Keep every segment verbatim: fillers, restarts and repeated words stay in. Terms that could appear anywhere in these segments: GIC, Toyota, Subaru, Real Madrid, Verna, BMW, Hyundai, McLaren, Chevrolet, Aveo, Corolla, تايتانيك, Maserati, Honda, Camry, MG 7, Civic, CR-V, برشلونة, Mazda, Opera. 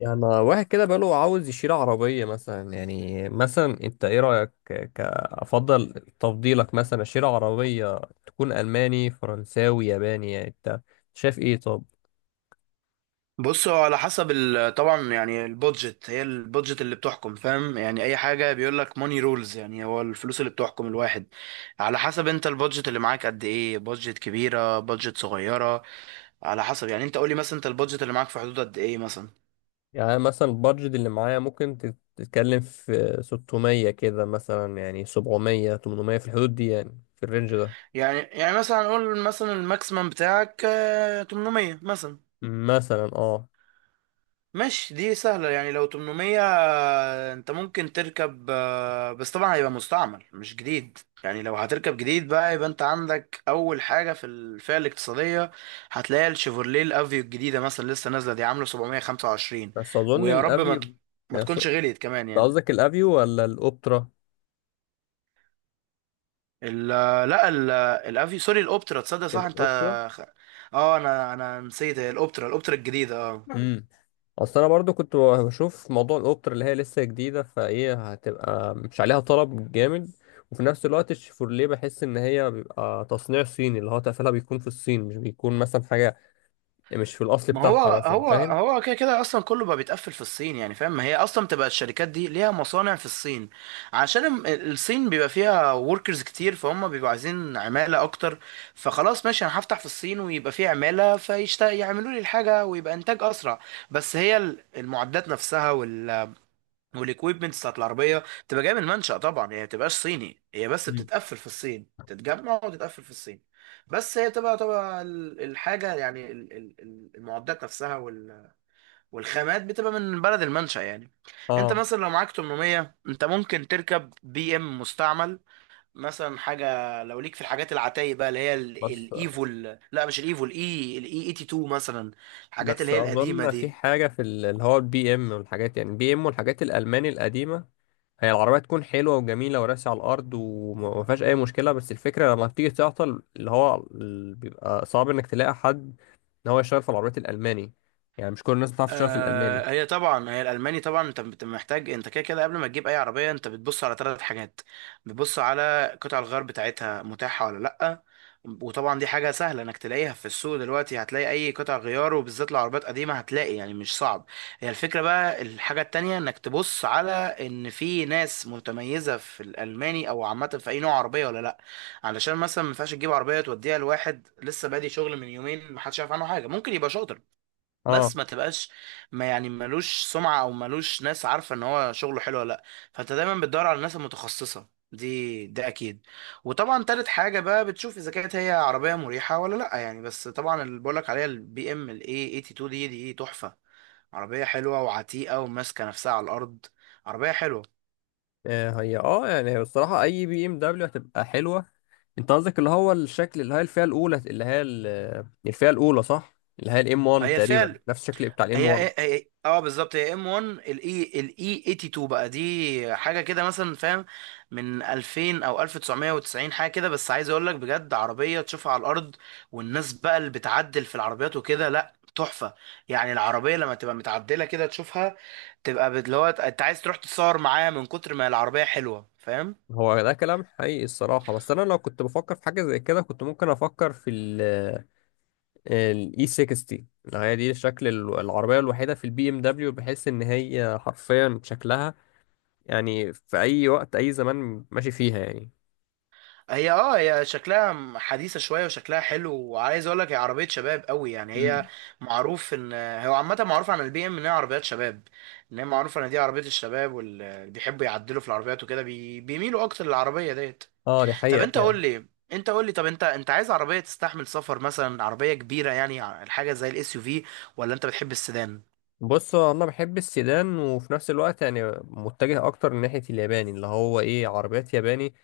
يعني واحد كده بقاله عاوز يشيل عربية مثلا. يعني مثلا انت ايه رأيك ك- كأفضل تفضيلك مثلا اشيل عربية تكون ألماني فرنساوي ياباني؟ يعني انت شايف ايه؟ طب بص، هو على حسب ال- طبعا يعني البودجت، هي البودجت اللي بتحكم. فاهم؟ يعني اي حاجه بيقول لك ماني رولز، يعني هو الفلوس اللي بتحكم الواحد. على حسب انت البودجت اللي معاك قد ايه، بودجت كبيره بودجت صغيره. على حسب يعني انت قول لي مثلا، انت البودجت اللي معاك في حدود قد ايه مثلا؟ يعني مثلا البادجت اللي معايا ممكن تت- تتكلم في ستمية كده مثلا، يعني سبعمية تمنمية، في الحدود دي، يعني في الرينج ده يعني يعني مثلا قول مثلا الماكسيمم بتاعك آه، تمانمية مثلا. مثلا. اه مش دي سهلة، يعني لو تمانمية انت ممكن تركب، آه، بس طبعا هيبقى مستعمل مش جديد. يعني لو هتركب جديد بقى، يبقى انت عندك اول حاجة في الفئة الاقتصادية هتلاقي الشيفورليه الافيو الجديدة مثلا لسه نازلة، دي عاملة سبعمائة وخمسة وعشرين. بس أظن ويا رب ما الأفيو. ت- ما يعني تكونش غليت كمان يعني. قصدك الأفيو ولا الأوبترا؟ ال لا ال الافيو، سوري، الاوبترا، تصدق؟ صح انت. الأوبترا. اه، انا انا نسيت، هي الاوبترا، الاوبترا الجديدة، اه. اصل انا برضو كنت بشوف موضوع الاوبتر اللي هي لسه جديده، فايه هتبقى مش عليها طلب جامد. وفي نفس الوقت الشيفورليه بحس ان هي بيبقى تصنيع صيني، اللي هو تقفلها بيكون في الصين، مش بيكون مثلا حاجه يعني مش في الاصل ما هو بتاعها مثلا، هو فاهم؟ هو كده كده اصلا كله بقى بيتقفل في الصين يعني. فاهم؟ ما هي اصلا تبقى الشركات دي ليها مصانع في الصين. عشان الم- الصين بيبقى فيها وركرز كتير، فهم بيبقوا عايزين عمالة اكتر. فخلاص ماشي، انا هفتح في الصين ويبقى فيه عمالة، فيشتغل يعملوا لي الحاجة، ويبقى انتاج اسرع. بس هي ال- المعدات نفسها والاكويبمنتس بتاعت العربيه بتبقى جايه من المنشأ، طبعا هي ما بتبقاش صيني، هي بس مم. بتتقفل في الصين، تتجمع وتتقفل في الصين. بس هي تبقى تبقى ال- الحاجه يعني، ال- ال- ال- المعدات نفسها وال- والخامات بتبقى من بلد المنشأ يعني. انت اه مثلا لو معاك تمانمية انت ممكن تركب بي ام مستعمل مثلا. حاجه لو ليك في الحاجات العتايه بقى، اللي هي ال- بس الايفو ال- لا مش الايفو الاي الاي اتنين وتمانين مثلا، الحاجات اللي بس هي القديمه اظن في دي. حاجه في ال- اللي هو البي ام والحاجات، يعني البي ام والحاجات الالماني القديمه، هي العربية تكون حلوة وجميلة وراسي على الأرض وما فيهاش أي مشكلة. بس الفكرة لما بتيجي تعطل اللي هو ال- بيبقى صعب إنك تلاقي حد إن هو يشتغل في العربيات الألماني. يعني مش كل الناس بتعرف تشتغل في الألماني. آه، هي طبعا هي الالماني، طبعا انت بت- محتاج. انت كده كده قبل ما تجيب اي عربيه انت بتبص على ثلاث حاجات: بتبص على قطع الغيار بتاعتها متاحه ولا لا، وطبعا دي حاجه سهله انك تلاقيها في السوق. دلوقتي هتلاقي اي قطع غيار، وبالذات العربيات قديمه هتلاقي، يعني مش صعب. هي الفكره بقى. الحاجه التانية، انك تبص على ان في ناس متميزه في الالماني او عامه في اي نوع عربيه ولا لا، علشان مثلا ما ينفعش تجيب عربيه توديها لواحد لسه بادي شغل من يومين، ما حدش عارف عنه حاجه. ممكن يبقى شاطر اه. بس ما تبقاش، ما يعني ملوش سمعة او ملوش ناس عارفة ان هو شغله حلو ولا لا. فانت دايما بتدور على الناس المتخصصة دي، ده اكيد. وطبعا تالت حاجة بقى بتشوف اذا كانت هي عربية مريحة ولا لا يعني. بس طبعا اللي بقولك عليها البي ام الاي تمانية اتنين دي، دي تحفة. عربية حلوة وعتيقة وماسكة نفسها على الارض، عربية حلوة. آه، هي اه يعني هي الصراحة أي بي إم دبليو هتبقى حلوة. أنت قصدك اللي هو الشكل اللي هي الفئة الأولى اللي هي ال- الفئة الأولى، صح؟ اللي هي الإم واحد هي الفئة، تقريبا هي نفس الشكل بتاع الإم هي واحد. هي- إيه. اه، بالظبط، هي ام واحد، الاي الاي تمانية اتنين بقى، دي حاجه كده مثلا، فاهم؟ من ألفين او ألف وتسعمية وتسعين حاجه كده، بس عايز اقول لك بجد، عربيه تشوفها على الارض. والناس بقى اللي بتعدل في العربيات وكده، لا تحفه يعني. العربيه لما تبقى متعدله كده تشوفها، تبقى بت- اللي هو انت عايز تروح تتصور معاها من كتر ما العربيه حلوه. فاهم؟ هو ده كلام حقيقي الصراحة. بس أنا لو كنت بفكر في حاجة زي كده كنت ممكن أفكر في الاي ستين. هي دي شكل ال- العربية الوحيدة في البي ام دبليو بحيث ان هي حرفيا شكلها يعني في اي وقت اي زمان ماشي فيها يعني. هي اه، هي شكلها م- حديثة شوية وشكلها حلو، وعايز اقول لك هي عربية شباب قوي يعني. هي امم معروف ان، هو عامة معروف عن البي ام ان هي عربيات شباب، ان هي معروفة ان دي عربية الشباب، واللي بيحبوا يعدلوا في العربيات وكده بي... بيميلوا اكتر للعربية ديت. اه دي طب حقيقة انت فعلا. قول لي، انت قول لي طب انت انت عايز عربية تستحمل سفر مثلا، عربية كبيرة يعني، ع- حاجة زي الاس يو في، ولا انت بتحب السيدان؟ بص هو انا بحب السيدان، وفي نفس الوقت يعني متجه اكتر ناحية الياباني، اللي هو ايه، عربيات ياباني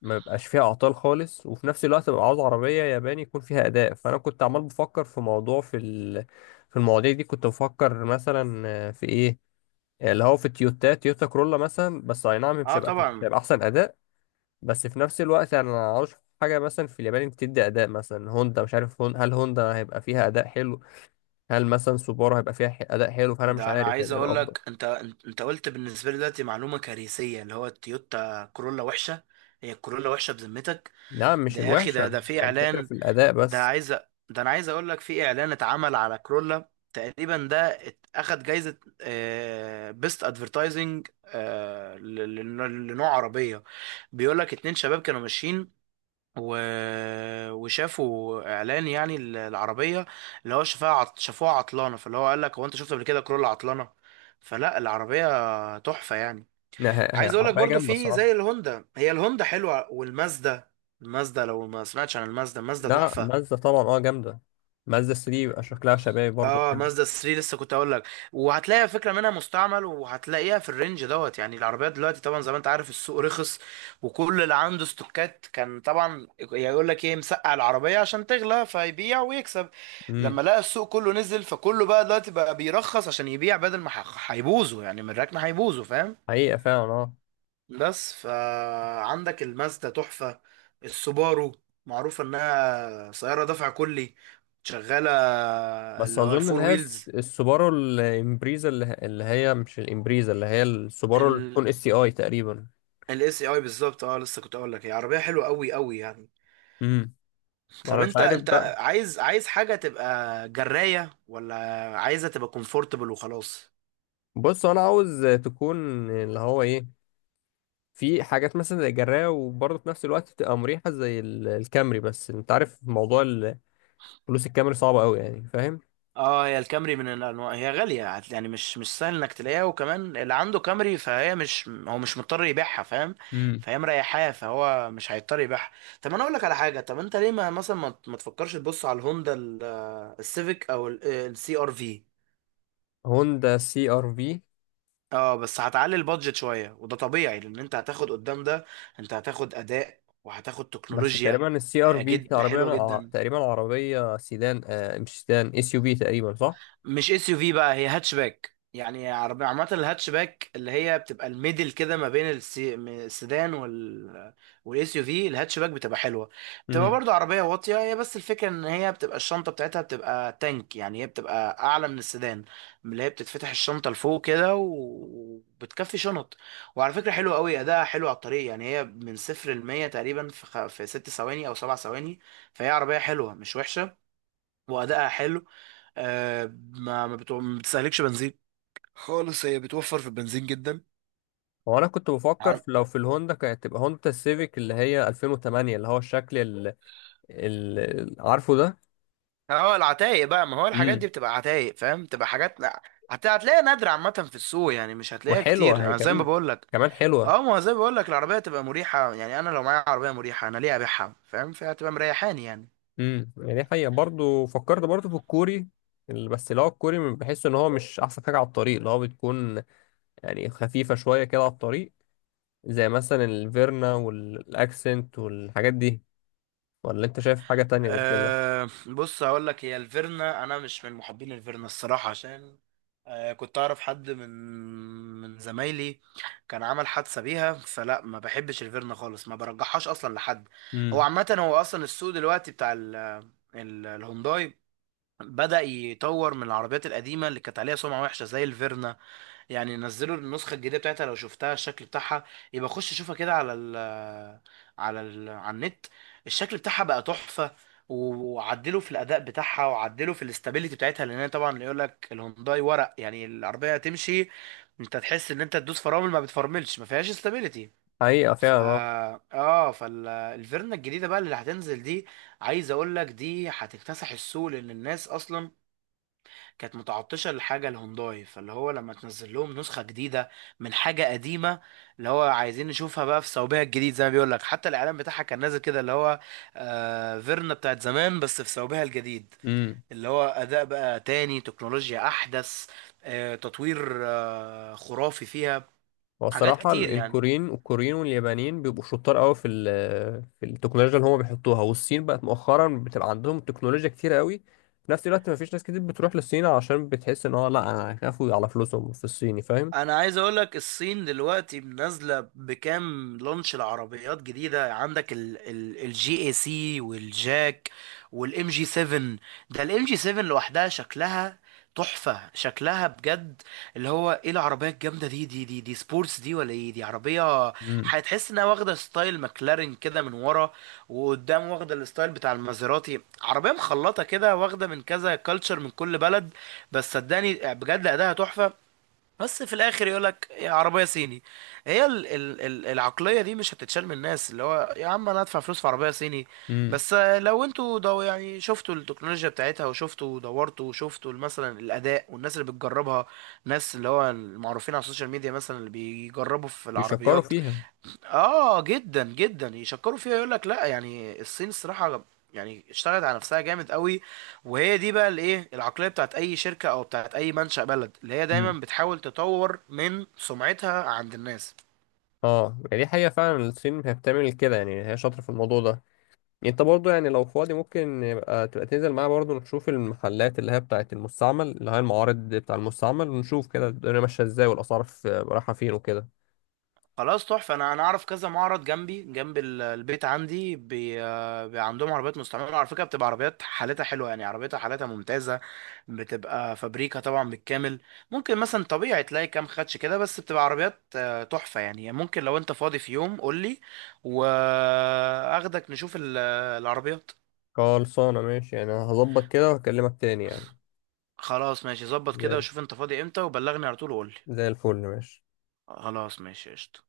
ما بيبقاش فيها اعطال خالص. وفي نفس الوقت ببقى عاوز عربية ياباني يكون فيها اداء. فانا كنت عمال بفكر في موضوع في ال... في المواضيع دي كنت بفكر مثلا آه، في ايه اللي هو في التويوتا، تويوتا كرولا مثلا. بس اي نعم مش اه هيبقى، مش طبعا. هيبقى احسن اداء. بس في نفس الوقت يعني انا ما اعرفش حاجه مثلا في اليابان بتدي اداء، مثلا هوندا، مش عارف هون هل هوندا هيبقى فيها اداء حلو، هل مثلا سوبارو هيبقى فيها ح- اداء حلو. فانا مش ده انا عارف هيبقى عايز ايه اقول الافضل. لك انت انت قلت بالنسبه لي دلوقتي معلومه كارثيه، اللي هو التويوتا كورولا وحشه. هي الكورولا وحشه بذمتك؟ نعم مش ده يا اخي، ده الوحشه، ده في هي الفكره اعلان، في الاداء ده بس. عايز أ- ده انا عايز اقول لك، في اعلان اتعمل على كورولا تقريبا، ده ات- اخد جايزه بيست ادفرتايزنج لنوع عربيه. بيقول لك اتنين شباب كانوا ماشيين، و... وشافوا اعلان يعني ال- العربيه، اللي هو شافها عط... شافوها عطلانه. فاللي هو قال لك، هو انت شفت قبل كده كرولا عطلانه؟ فلا، العربيه تحفه يعني. إنها هي هي عايز اقول لك عربيه برضو، جامده في الصراحه. زي الهوندا، هي الهوندا حلوه، والمازدا، المازدا لو ما سمعتش عن المازدا، المازدا لا تحفه. مازدا طبعا اه جامده. مازدا تلاتة بيبقى شكلها شبابي برضه اه حلو. مازدا تلاتة لسه كنت اقول لك، وهتلاقي فكره منها مستعمل، وهتلاقيها في الرينج دوت. يعني العربيات دلوقتي طبعا، زي ما انت عارف، السوق رخص. وكل اللي عنده استوكات كان طبعا يقول لك ايه، مسقع العربيه عشان تغلى، فيبيع ويكسب. امم لما لقى السوق كله نزل، فكله بقى دلوقتي بقى بيرخص عشان يبيع، بدل ما ح- هيبوظوا يعني، من الركنه هيبوظوا، فاهم؟ حقيقه فعلا اه. بس فعندك المازدا تحفه. السوبارو معروفه انها سياره دفع كلي شغاله، بس اللي هو اظن الفور اللي هي الس- ويلز. السوبارو الامبريزا اللي، ه- اللي هي مش الامبريزا، اللي هي السوبارو اللي ال تكون اس سي اي تقريبا. الاس اي بالظبط، اه لسه كنت اقول لك، هي عربيه حلوه قوي قوي يعني. امم ما طب انا مش انت، عارف انت بقى. عايز عايز حاجه تبقى جرايه، ولا عايزها تبقى كومفورتبل وخلاص؟ بص انا عاوز تكون اللي هو ايه، في حاجات مثلا زي الجراية وبرضه في نفس الوقت تبقى مريحة زي ال- الكامري. بس انت عارف موضوع ال- فلوس الكامري صعبة قوي يعني، فاهم؟ اه، هي الكامري من الانواع، هي غاليه، هت- يعني مش مش سهل انك تلاقيها. وكمان اللي عنده كامري فهي مش، هو مش مضطر يبيعها، فاهم؟ امم فهي مريحاه، فهو مش هيضطر يبيعها. طب انا اقول لك على حاجه، طب انت ليه ما مثلا ما ما تفكرش تبص على الهوندا ال- السيفيك او السي ار في؟ هوندا سي ار في. اه، بس هتعلي البادجت شويه، وده طبيعي لان انت هتاخد قدام ده، انت هتاخد اداء وهتاخد بس تكنولوجيا. تقريبا السي ار آه، في دي جد عربية حلوه أنا ع- جدا. تقريبا عربية سيدان، آه مش سيدان، اس يو في تقريبا، صح؟ مش اس يو في بقى، هي هاتشباك يعني، عربية عامة. الهاتشباك اللي هي بتبقى الميدل كده ما بين السي- م- السيدان وال، والاس يو في. الهاتشباك بتبقى حلوة، بتبقى برضو عربية واطية هي، بس الفكرة ان هي بتبقى الشنطة بتاعتها بتبقى تانك يعني، هي بتبقى اعلى من السيدان، اللي هي بتتفتح الشنطة لفوق كده و- وبتكفي شنط. وعلى فكرة حلوة قوي، اداها حلو على الطريق يعني. هي من صفر لمية تقريبا في خ... في ست ثواني او سبع ثواني. فهي عربية حلوة مش وحشة، وادائها حلو. آه ما ما, بتو... ما بتستهلكش بنزين خالص، هي بتوفر في البنزين جدا. هو انا كنت بفكر عم- في لو في الهوندا كانت تبقى هوندا السيفيك اللي هي الفين وتمانية، اللي هو الشكل اللي، اللي عارفه ده. اه، العتايق بقى، ما هو الحاجات دي امم بتبقى عتايق، فاهم؟ بتبقى حاجات لا، هت- هتلاقيها نادرة عامة في السوق يعني، مش هتلاقيها وحلوه كتير هي انا زي ما كمان، بقول لك. كمان حلوه. اه، ما هو زي ما بقول لك، العربية تبقى مريحة يعني، انا لو معايا عربية مريحة انا ليه ابيعها؟ فاهم؟ فهتبقى مريحاني يعني. امم يعني دي حقيقه. برضو فكرت برضو في الكوري ال- بس اللي هو الكوري بحس ان هو مش احسن حاجه على الطريق، اللي هو بتكون يعني خفيفه شويه كده على الطريق، زي مثلا الفيرنا والاكسنت والحاجات دي. ولا انت شايف حاجه تانية غير كده؟ أه بص، هقول لك، هي الفيرنا انا مش من محبين الفيرنا الصراحه، عشان أه كنت اعرف حد من من زمايلي كان عمل حادثه بيها. فلا، ما بحبش الفيرنا خالص، ما برجحهاش اصلا لحد. هو امم عامه، هو اصلا السوق دلوقتي بتاع ال ال الهونداي بدأ يطور من العربيات القديمه اللي كانت عليها سمعه وحشه زي الفيرنا. يعني نزلوا النسخة الجديدة بتاعتها، لو شفتها الشكل بتاعها، يبقى خش شوفها كده على ال على ال على النت. الشكل بتاعها بقى تحفة. و- وعدلوا في الأداء بتاعها، وعدلوا في الاستابيليتي بتاعتها، لأن هي طبعا يقول لك الهونداي ورق يعني، العربية تمشي انت تحس ان انت تدوس فرامل ما بتفرملش، ما فيهاش استابيليتي. حقيقه ف فعلا اه فالفيرنا الجديدة بقى اللي هتنزل دي، عايز اقول لك دي هتكتسح السوق. لأن الناس أصلا كانت متعطشة لحاجة الهونداي، فاللي هو لما تنزل لهم نسخة جديدة من حاجة قديمة، اللي هو عايزين نشوفها بقى في صوبها الجديد. زي ما بيقول لك، حتى الإعلان بتاعها كان نازل كده، اللي هو آه فيرنا بتاعت زمان بس في صوبها الجديد. اه. اللي هو أداء بقى تاني، تكنولوجيا أحدث، آه تطوير آه خرافي فيها، هو حاجات الصراحة كتير ال- يعني. الكوريين، والكوريين واليابانيين بيبقوا شطار قوي في ال- في التكنولوجيا اللي هم بيحطوها. والصين بقت مؤخرا بتبقى عندهم تكنولوجيا كتير قوي. في نفس الوقت مفيش ناس كتير بتروح للصين، عشان بتحس ان هو لا انا، هيخافوا على فلوسهم في الصيني، فاهم؟ انا عايز اقول لك، الصين دلوقتي منزله بكام لونش العربيات جديده، عندك الجي اي سي والجاك، والام جي سبعة. ده الام جي سبعة لوحدها شكلها تحفه شكلها بجد، اللي هو ايه؟ العربيه الجامده دي، دي دي دي سبورتس دي ولا ايه؟ دي عربيه امم هتحس انها واخده ستايل ماكلارين كده من ورا، وقدام واخده الستايل بتاع المازيراتي، عربيه مخلطه كده واخده من كذا كلتشر من كل بلد. بس صدقني بجد اداها تحفه. بس في الاخر يقول لك يا عربيه صيني، هي ال ال ال العقليه دي مش هتتشال من الناس، اللي هو يا عم انا ادفع فلوس في عربيه صيني؟ امم بس لو انتوا دو يعني شفتوا التكنولوجيا بتاعتها، وشفتوا ودورتوا، وشفتوا مثلا الاداء والناس اللي بتجربها، ناس اللي هو المعروفين على السوشيال ميديا مثلا اللي بيجربوا في بيشكروا العربيات، فيها. اه جدا جدا يشكروا فيها. يقول لك لا يعني، الصين الصراحه يعني اشتغلت على نفسها جامد قوي. وهي دي بقى الايه، العقليه بتاعت اي شركه او بتاعت اي منشأ بلد، اللي هي دايما امم بتحاول تطور من سمعتها عند الناس. اه يعني دي حقيقة فعلا، الصين هي بتعمل كده يعني، هي شاطرة في الموضوع ده. انت برضو يعني لو فاضي ممكن يبقى، تبقى تنزل معايا برضو نشوف المحلات اللي هي بتاعة المستعمل، اللي هي المعارض بتاع المستعمل، ونشوف كده الدنيا ماشية ازاي، والأسعار في- رايحة فين وكده. خلاص تحفة، أنا أنا أعرف كذا معرض جنبي جنب ال- البيت عندي. بي... آه، بي، عندهم عربيات مستعملة على فكرة، بتبقى عربيات حالتها حلوة يعني، عربيتها حالتها ممتازة. بتبقى فابريكا طبعا بالكامل. ممكن مثلا طبيعي تلاقي كام خدش كده، بس بتبقى عربيات آه، تحفة يعني. ممكن لو أنت فاضي في يوم قولي، وأخدك نشوف ال- العربيات. خلصانة ماشي، يعني هظبط كده خ- وهكلمك تاني يعني. خلاص ماشي ظبط كده، زي وشوف أنت فاضي إمتى وبلغني على طول وقولي. زي الفل ماشي. خلاص ماشي، قشطة.